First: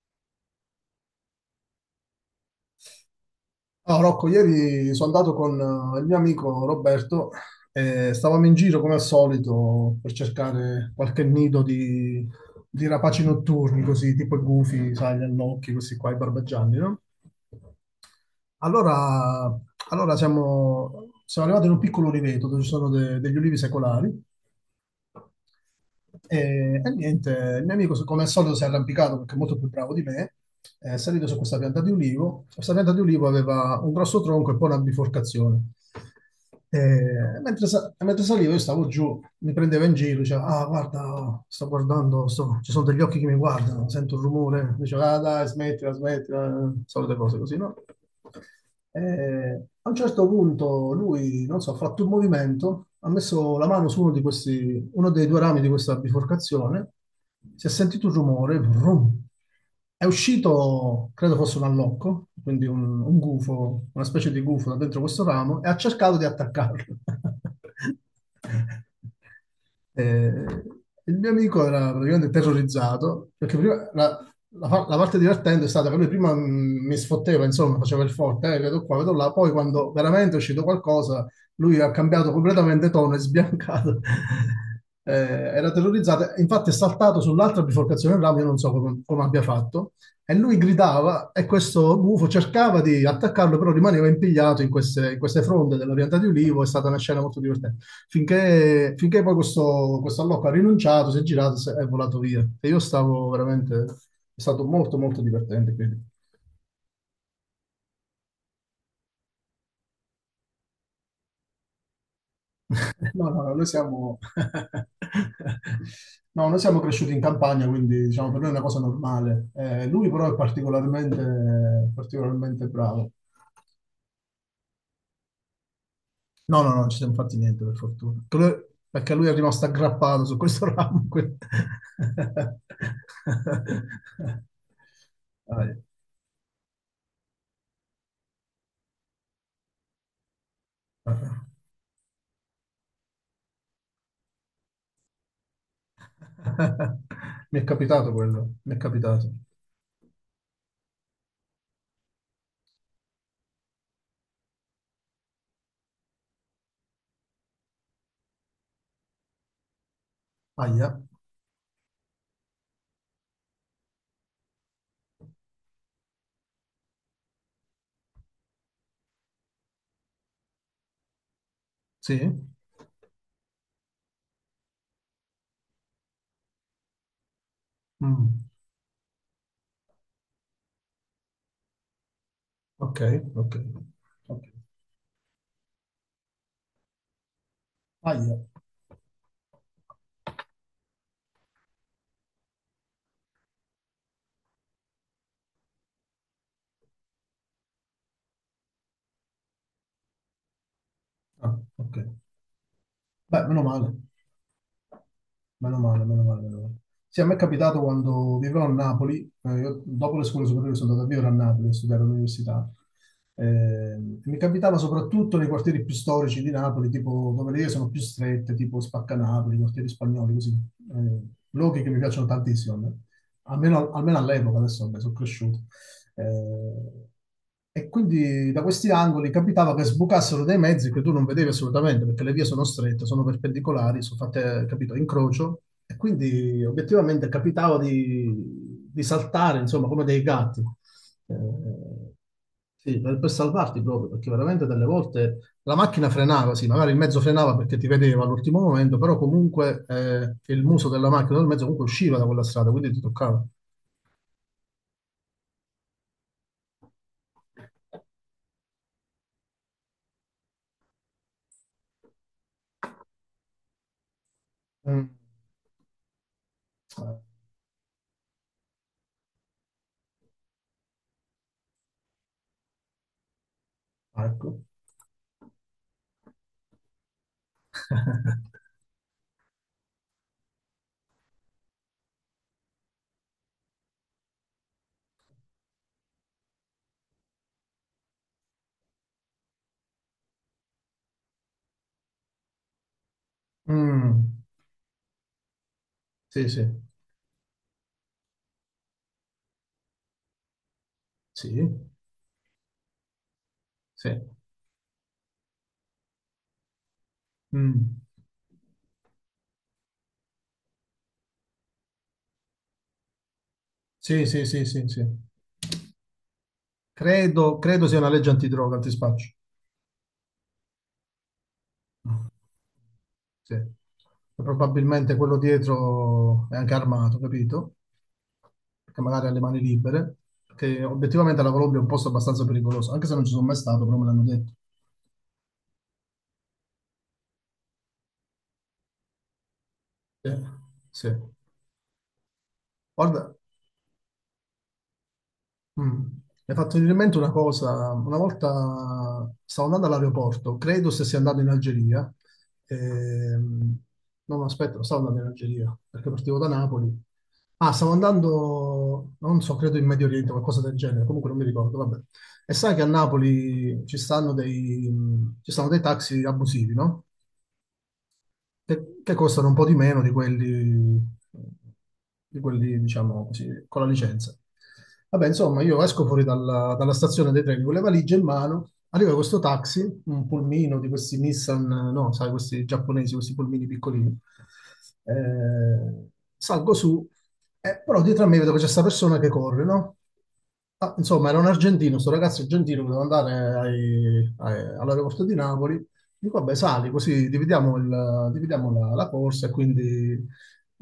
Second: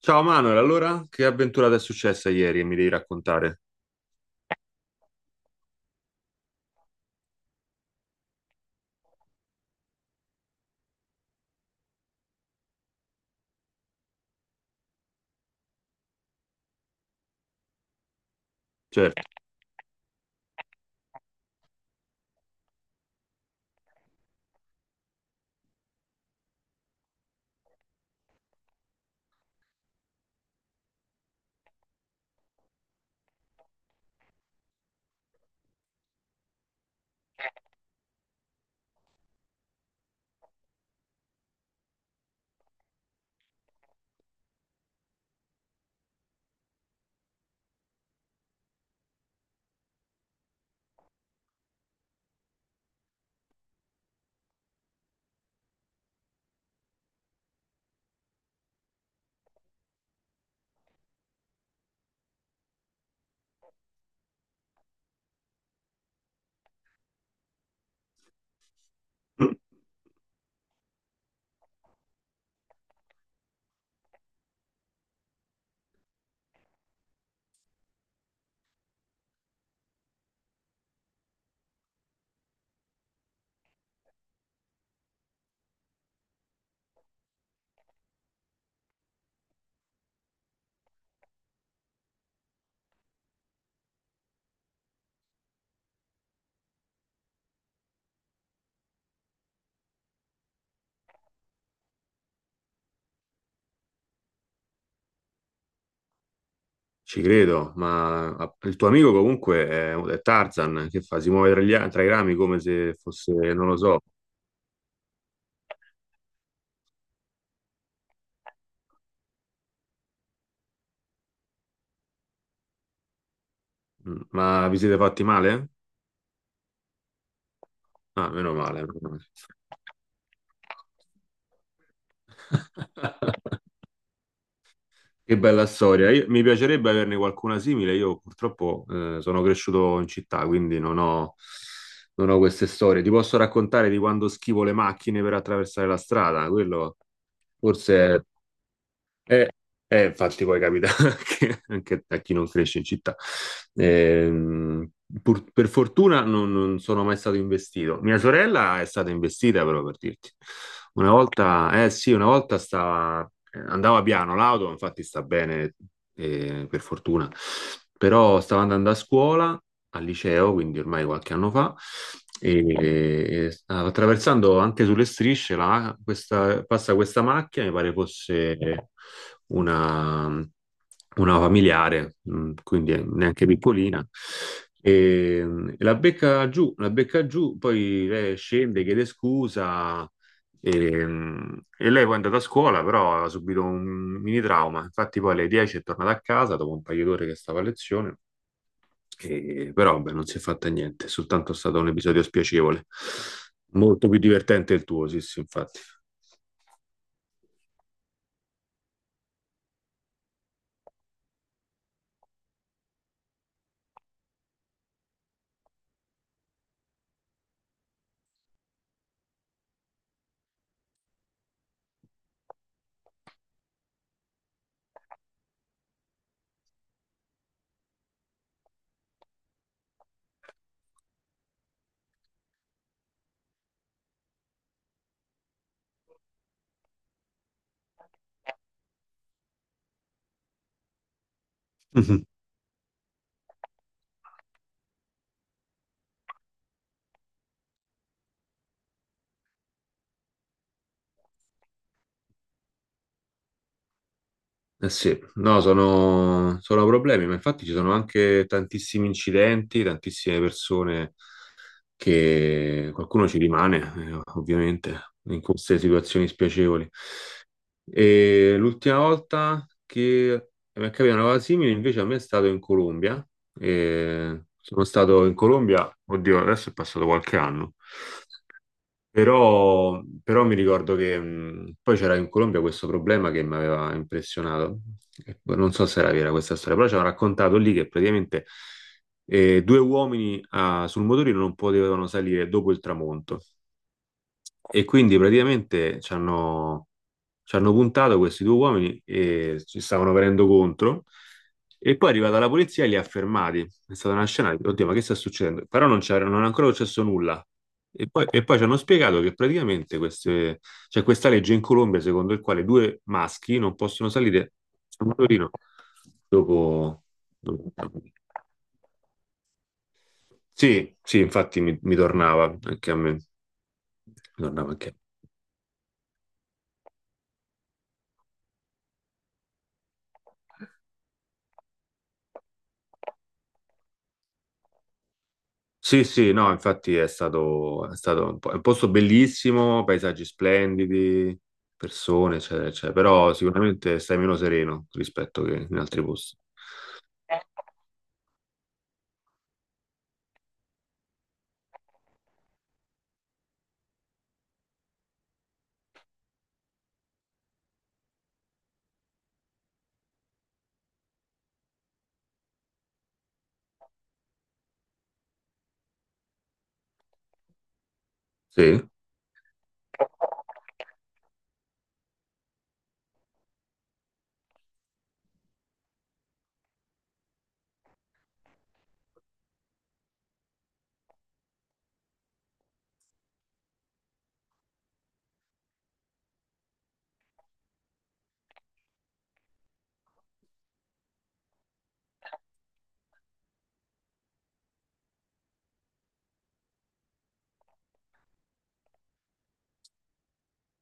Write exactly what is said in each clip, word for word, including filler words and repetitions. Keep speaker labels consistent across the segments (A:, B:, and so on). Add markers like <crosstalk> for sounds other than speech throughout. A: Ciao Manuel, allora che avventura ti è successa ieri e mi devi raccontare?
B: No, Rocco, ieri sono andato con eh, il mio amico Roberto e stavamo in giro come al solito per cercare qualche nido di, di rapaci notturni, così tipo i gufi, sai, gli allocchi, questi qua, i barbagianni, no?
A: Certo,
B: Allora, allora siamo, siamo arrivati in un piccolo oliveto dove ci sono de- degli ulivi secolari e, e niente, il mio amico come al solito si è arrampicato perché è molto più bravo di me, è salito su questa pianta di ulivo. Questa pianta di ulivo aveva un grosso tronco e poi una biforcazione. E mentre, sa- mentre salivo io stavo giù, mi prendeva in giro, diceva, ah guarda, sto guardando, sto- ci sono degli occhi che mi guardano, sento un rumore, diceva, ah dai, smettila, smettila, solite cose così, no? E a un certo punto lui, non so, ha fatto un movimento, ha messo la mano su uno di questi, uno dei due rami di questa biforcazione, si è sentito un rumore, vrum. È uscito, credo fosse un allocco, quindi un, un gufo, una specie di gufo da dentro questo ramo, e ha cercato di attaccarlo. <laughs>
A: <clears throat>
B: Eh, il mio amico era praticamente terrorizzato perché prima la, la, fa- la parte divertente è stata che lui prima mh, mi sfotteva, insomma, faceva il forte, eh, vedo qua, vedo là, poi quando veramente è uscito qualcosa, lui ha cambiato completamente tono, è sbiancato. <laughs> Eh, era terrorizzato, infatti è saltato sull'altra biforcazione del ramo, io non so come, come abbia fatto, e lui gridava e questo gufo cercava di attaccarlo, però rimaneva impigliato in queste, in queste, fronde della pianta di ulivo, è stata una scena molto divertente. Finché, finché poi questo, questo allocco ha rinunciato, si è girato si è volato via. E io stavo veramente. È stato molto, molto divertente, quindi.
A: ci credo, ma ah, il tuo amico comunque è, è Tarzan, che fa? Si muove tra, gli a- tra i rami come se
B: No,
A: fosse,
B: no, no, noi
A: non lo so.
B: siamo. <laughs> No, noi siamo cresciuti in campagna, quindi diciamo per noi è una cosa normale. Eh, lui però è particolarmente, particolarmente bravo.
A: Mm, ma vi siete fatti male?
B: No, no, no, non ci siamo fatti niente, per fortuna.
A: Ah,
B: Per
A: meno
B: lui-
A: male. Meno
B: Perché
A: male.
B: lui è rimasto aggrappato su questo ramo, quindi.
A: <laughs> Che bella
B: <laughs>
A: storia, Io- Mi piacerebbe averne qualcuna simile. Io purtroppo eh, sono cresciuto in città, quindi non
B: Dai.
A: ho, non ho queste storie. Ti posso raccontare di quando schivo le macchine per attraversare la strada, quello...
B: <laughs> Mi è capitato
A: Forse
B: quello, mi è capitato.
A: è, è- Infatti poi capita <laughs> anche, anche a chi non cresce in città. Ehm, pur- per fortuna non, non sono mai stato investito. Mia sorella è stata investita, però per dirti.
B: Aia,
A: Una volta, eh sì, una volta stava, andava piano l'auto, infatti sta bene, eh, per fortuna. Però stavo andando a scuola, al liceo, quindi ormai qualche anno fa,
B: sì?
A: e, e stavo attraversando anche sulle strisce, la- questa- passa questa macchina, mi pare
B: Mm,
A: fosse una, una familiare, mh,
B: ok,
A: quindi neanche
B: ok,
A: piccolina.
B: ok.
A: E, mh, la becca giù, la becca giù, poi lei
B: Aia,
A: scende, chiede scusa, e, mm, e lei poi è andata a scuola, però aveva subito un mini trauma. Infatti, poi alle dieci è tornata a casa dopo un paio d'ore che stava a lezione, e, però vabbè, non si è fatta niente, è soltanto
B: ah,
A: stato un
B: ok.
A: episodio spiacevole.
B: Beh, meno male.
A: Molto più divertente il tuo, sì, sì,
B: Meno
A: infatti.
B: male, meno male, meno
A: <laughs>
B: male. Sì, a me è capitato quando vivevo a Napoli, eh, io dopo le scuole superiori sono andato a vivere a Napoli, a studiare all'università. Eh, mi capitava soprattutto nei quartieri più storici di Napoli, tipo dove le vie sono più strette, tipo Spaccanapoli, quartieri spagnoli, così. Eh, luoghi che mi piacciono tantissimo, a me. Almeno, almeno all'epoca, adesso vabbè, sono cresciuto. Eh, e quindi da questi angoli capitava che sbucassero dei mezzi che tu non vedevi assolutamente, perché le vie sono strette, sono perpendicolari, sono fatte, capito, a incrocio, e quindi obiettivamente capitava di, di, saltare, insomma, come dei gatti. Eh,
A: Mhm.
B: sì, per, per salvarti proprio, perché veramente delle volte la macchina frenava, sì, magari il mezzo frenava perché ti vedeva all'ultimo momento, però comunque eh, il muso della macchina o del mezzo comunque usciva da quella strada, quindi ti toccava.
A: Eh sì, no, sono, sono problemi, ma infatti ci sono anche tantissimi incidenti, tantissime persone che qualcuno ci rimane, eh, ovviamente,
B: Mm.
A: in queste situazioni spiacevoli.
B: Eh,
A: E l'ultima volta che mi è capitata una cosa simile, invece, a me è stato in Colombia. E
B: Ecco.
A: sono stato in Colombia, oddio, adesso è passato qualche anno.
B: <laughs>
A: Però, però mi ricordo che mh, poi c'era in Colombia questo problema che mi aveva impressionato. E poi Non so se era vera questa storia, però ci hanno raccontato lì che praticamente eh, due uomini ah, sul motorino non potevano salire dopo il tramonto.
B: Mm,
A: E quindi praticamente ci
B: sì, sì,
A: hanno, ci hanno puntato questi due uomini e ci stavano venendo contro.
B: sì,
A: E poi è arrivata la polizia e li ha fermati. È
B: sì,
A: stata una scena, oddio, ma che sta succedendo? Però non c'era, non è ancora successo nulla.
B: Mm.
A: E poi, e poi ci hanno spiegato che praticamente queste, c'è questa legge in Colombia secondo il quale due maschi non possono
B: Sì, sì,
A: salire
B: sì, sì,
A: su
B: sì.
A: un motorino dopo...
B: Credo,
A: dopo-
B: credo sia una legge antidroga, antispaccio.
A: Sì, sì, infatti mi, mi tornava anche a me. Mi
B: Sì.
A: tornava anche a me.
B: Probabilmente quello dietro è anche armato, capito? Perché magari ha le mani libere, perché obiettivamente la Colombia è un posto abbastanza pericoloso, anche se non ci sono mai stato, però me l'hanno detto.
A: Sì, sì, no, infatti è stato, è stato un po- è un posto bellissimo, paesaggi
B: Sì. Sì.
A: splendidi, persone, eccetera, eccetera, però
B: Guarda.
A: sicuramente stai meno sereno rispetto che in
B: Mm.
A: altri posti.
B: Mi è fatto venire in mente una cosa, una volta stavo andando all'aeroporto, credo se sia andato in Algeria, ehm, no, no, aspetta, non stavo andando in Algeria, perché partivo da Napoli, ah, stavo andando, non so, credo in Medio Oriente, qualcosa del genere, comunque non mi ricordo, vabbè. E sai che a Napoli ci stanno dei, ci stanno dei, taxi abusivi, no?
A: Sì. <laughs>
B: che, che costano un po' di meno di quelli, di quelli, diciamo così, con la licenza. Vabbè, insomma, io esco fuori dalla, dalla stazione dei treni con le valigie in mano, arriva questo taxi, un pulmino di questi Nissan, no, sai, questi giapponesi, questi pulmini piccolini. Eh, salgo su, eh, però dietro a me vedo che c'è questa persona che corre, no? Ah, insomma, era un argentino, sto ragazzo argentino che doveva andare ai- ai- all'aeroporto di Napoli. Dico, vabbè, sali, così dividiamo, il- dividiamo la, la corsa e quindi, <laughs>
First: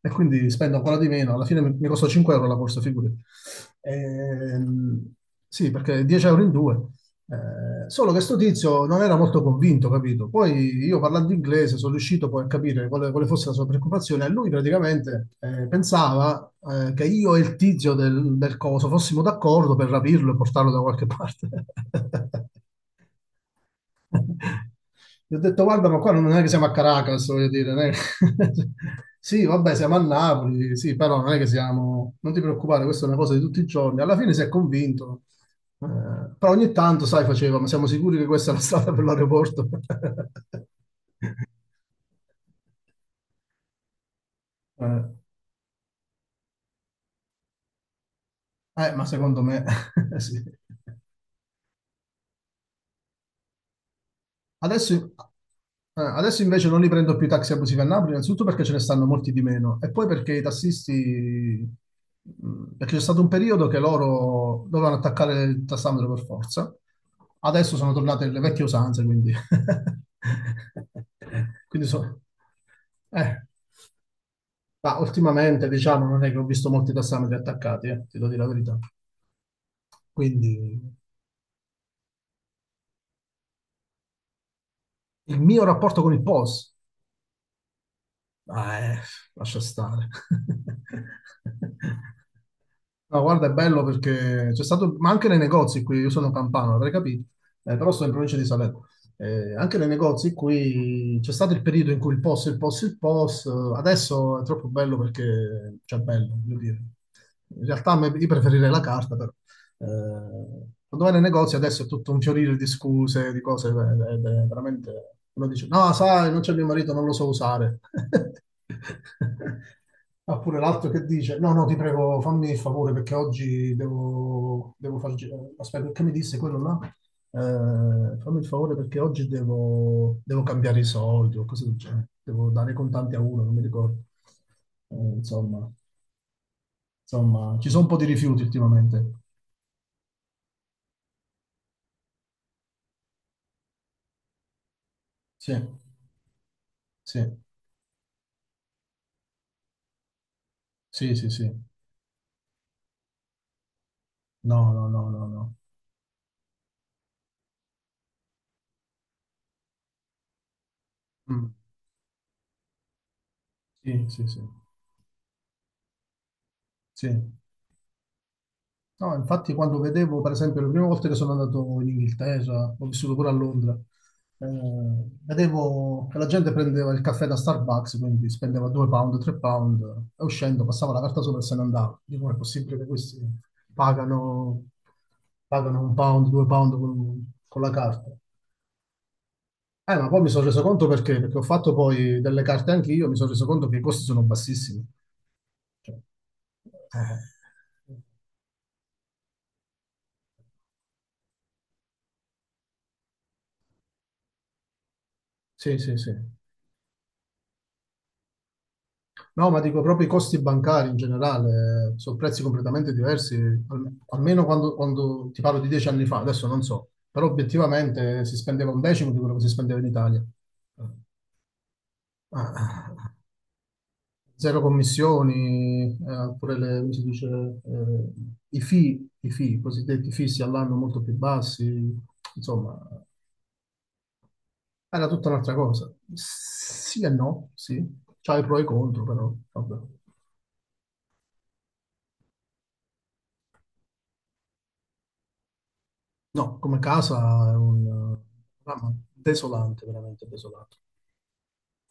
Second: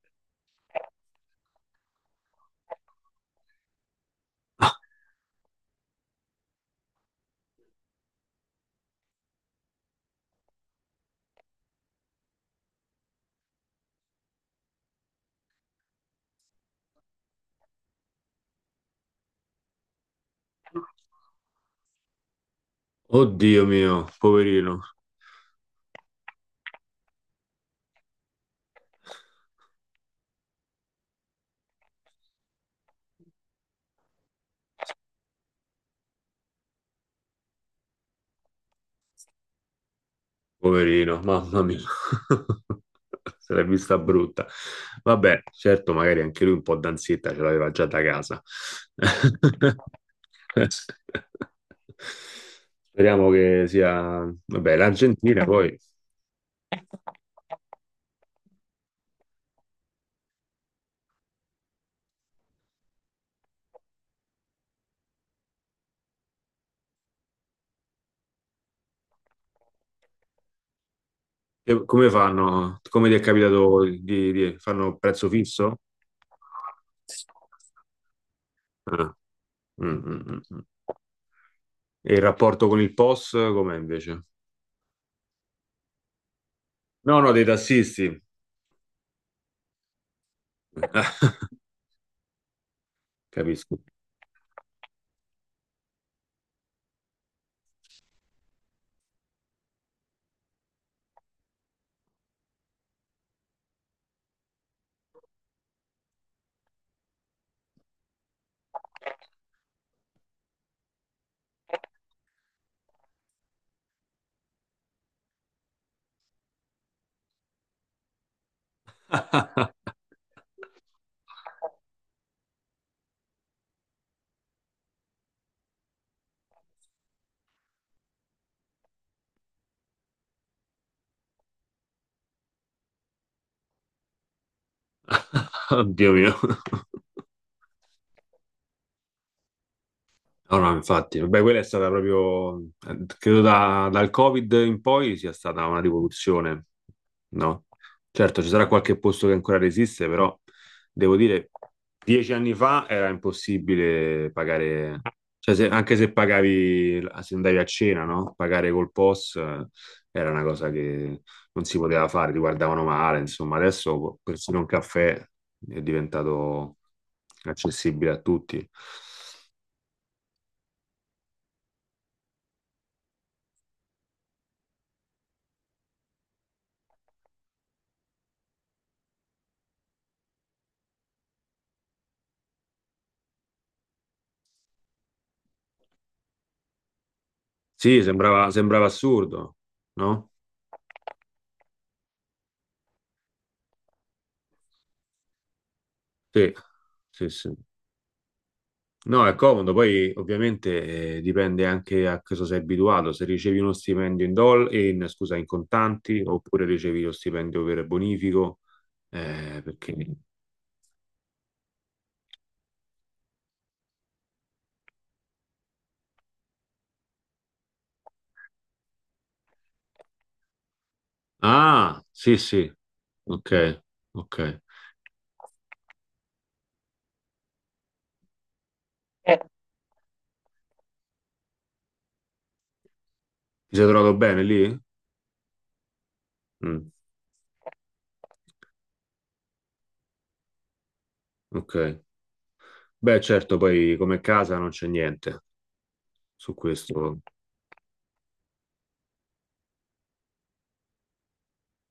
B: e quindi spendo ancora di meno. Alla fine mi, mi costa cinque euro la corsa, figurati.
A: Ah,
B: Ehm, sì, perché dieci euro in due. Eh, solo che sto tizio non era molto convinto, capito? Poi io parlando inglese sono riuscito poi a capire quale, quale fosse la sua preoccupazione. E lui praticamente eh, pensava eh, che io e il tizio del, del coso fossimo d'accordo per rapirlo e portarlo da qualche parte. <laughs>
A: oddio mio, poverino.
B: Gli ho detto, guarda, ma qua non è che siamo a Caracas, voglio dire. Non è che. <laughs> Sì, vabbè, siamo a Napoli, sì, però non è che siamo. Non ti preoccupare, questa è una cosa di tutti i giorni. Alla fine si è convinto. Eh, Però ogni tanto, sai, faceva, ma siamo sicuri che questa è la strada per l'aeroporto?
A: Poverino,
B: <laughs>
A: mamma mia, <laughs> se l'è vista brutta.
B: Eh,
A: Vabbè, certo, magari anche lui un po' d'ansietta ce l'aveva già da casa.
B: eh, ma secondo me <laughs> sì.
A: <laughs> Speriamo che sia... Vabbè,
B: Adesso,
A: l'Argentina poi.
B: eh, adesso invece non li prendo più i taxi abusivi a Napoli, innanzitutto perché ce ne stanno molti di meno e poi perché i tassisti, mh, perché c'è stato un periodo che loro dovevano attaccare il tassametro per forza, adesso sono tornate le vecchie usanze, quindi. <laughs>
A: Che-
B: quindi
A: come
B: so-
A: fanno? Come ti è
B: eh,
A: capitato di... di-
B: ma
A: Fanno prezzo
B: ultimamente
A: fisso?
B: diciamo non è che ho visto molti tassametri attaccati, eh, ti devo dire la verità.
A: Ah, mm, mm, mm,
B: Quindi
A: mm. E il rapporto con il POS com'è invece?
B: il mio rapporto con il P O S.
A: No, no, dei tassisti.
B: Ah, eh, lascia stare.
A: <laughs>
B: <laughs> No, guarda, è
A: Capisco.
B: bello perché c'è stato, ma anche nei negozi qui, io sono campano, avrei capito, eh, però sto in provincia di Salerno. Eh, anche nei negozi qui c'è stato il periodo in cui il P O S, il P O S, il P O S, eh, adesso è troppo bello perché, cioè, bello, voglio dire. In realtà a me- io preferirei la carta, però. Eh, quando vai nei negozi adesso è tutto un fiorire di scuse, di cose, eh, ed è veramente. Uno dice, no, sai, non c'è mio marito, non lo so usare.
A: <laughs>
B: <laughs> Oppure l'altro che dice, no, no, ti prego, fammi il favore perché oggi devo, devo far... gi- Aspetta, che mi disse quello là? Eh, fammi il favore perché oggi devo, devo cambiare i soldi o cose del genere. Devo dare i contanti a uno, non mi ricordo. Eh, insomma,
A: <laughs> Dio mio.
B: insomma, ci sono un po' di rifiuti ultimamente.
A: No, no, infatti, vabbè, quella è stata proprio, eh, credo da- dal Covid in poi sia
B: Sì,
A: stata una rivoluzione,
B: sì.
A: no? Certo, ci sarà qualche posto che ancora resiste, però
B: Sì,
A: devo
B: sì,
A: dire,
B: sì.
A: dieci anni fa era impossibile
B: No, no,
A: pagare,
B: no, no,
A: cioè
B: no.
A: se- anche se pagavi, se andavi a cena, no? Pagare col POS eh, era una cosa che
B: Mm.
A: non si poteva fare, ti guardavano male, insomma,
B: Sì,
A: adesso
B: sì, sì.
A: persino un caffè è diventato
B: Sì.
A: accessibile a tutti.
B: No, infatti quando vedevo, per esempio, le prime volte che sono andato in Inghilterra, ho vissuto pure a Londra, eh, vedevo che la gente prendeva il caffè da Starbucks, quindi spendeva due pound, tre pound, e uscendo passava la carta sopra e se ne andava. Dico, è possibile che questi pagano, pagano, un pound, due pound con, con la
A: Sì,
B: carta?
A: sembrava, sembrava assurdo,
B: Eh, ma poi mi
A: no?
B: sono reso conto perché, perché ho fatto poi delle carte anche io, mi sono reso conto che i costi sono bassissimi.
A: Sì,
B: Eh,
A: sì, sì. No, è comodo, poi ovviamente eh, dipende anche a cosa sei abituato, se ricevi uno stipendio in doll- in, scusa, in
B: Sì, sì, sì.
A: contanti oppure ricevi lo stipendio per bonifico,
B: No, ma
A: eh,
B: dico
A: perché...
B: proprio i costi bancari in generale, eh, sono prezzi completamente diversi, al- almeno quando, quando ti parlo di dieci anni fa, adesso non so, però obiettivamente si spendeva un decimo di quello che si spendeva in Italia. Eh,
A: Ah, sì,
B: Ah,
A: sì,
B: ah,
A: ok, ok.
B: zero commissioni, eh, pure le, come si dice, eh, i fee, i fee, i cosiddetti fissi all'anno molto più bassi, insomma.
A: Ti sei trovato bene lì?
B: Era tutta un'altra cosa.
A: Mm,
B: Sì e no, sì. C'ha i pro e i contro, però vabbè.
A: ok. Beh, certo, poi come casa non c'è niente su
B: No, come casa
A: questo.
B: è un eh, programma desolante, veramente desolante.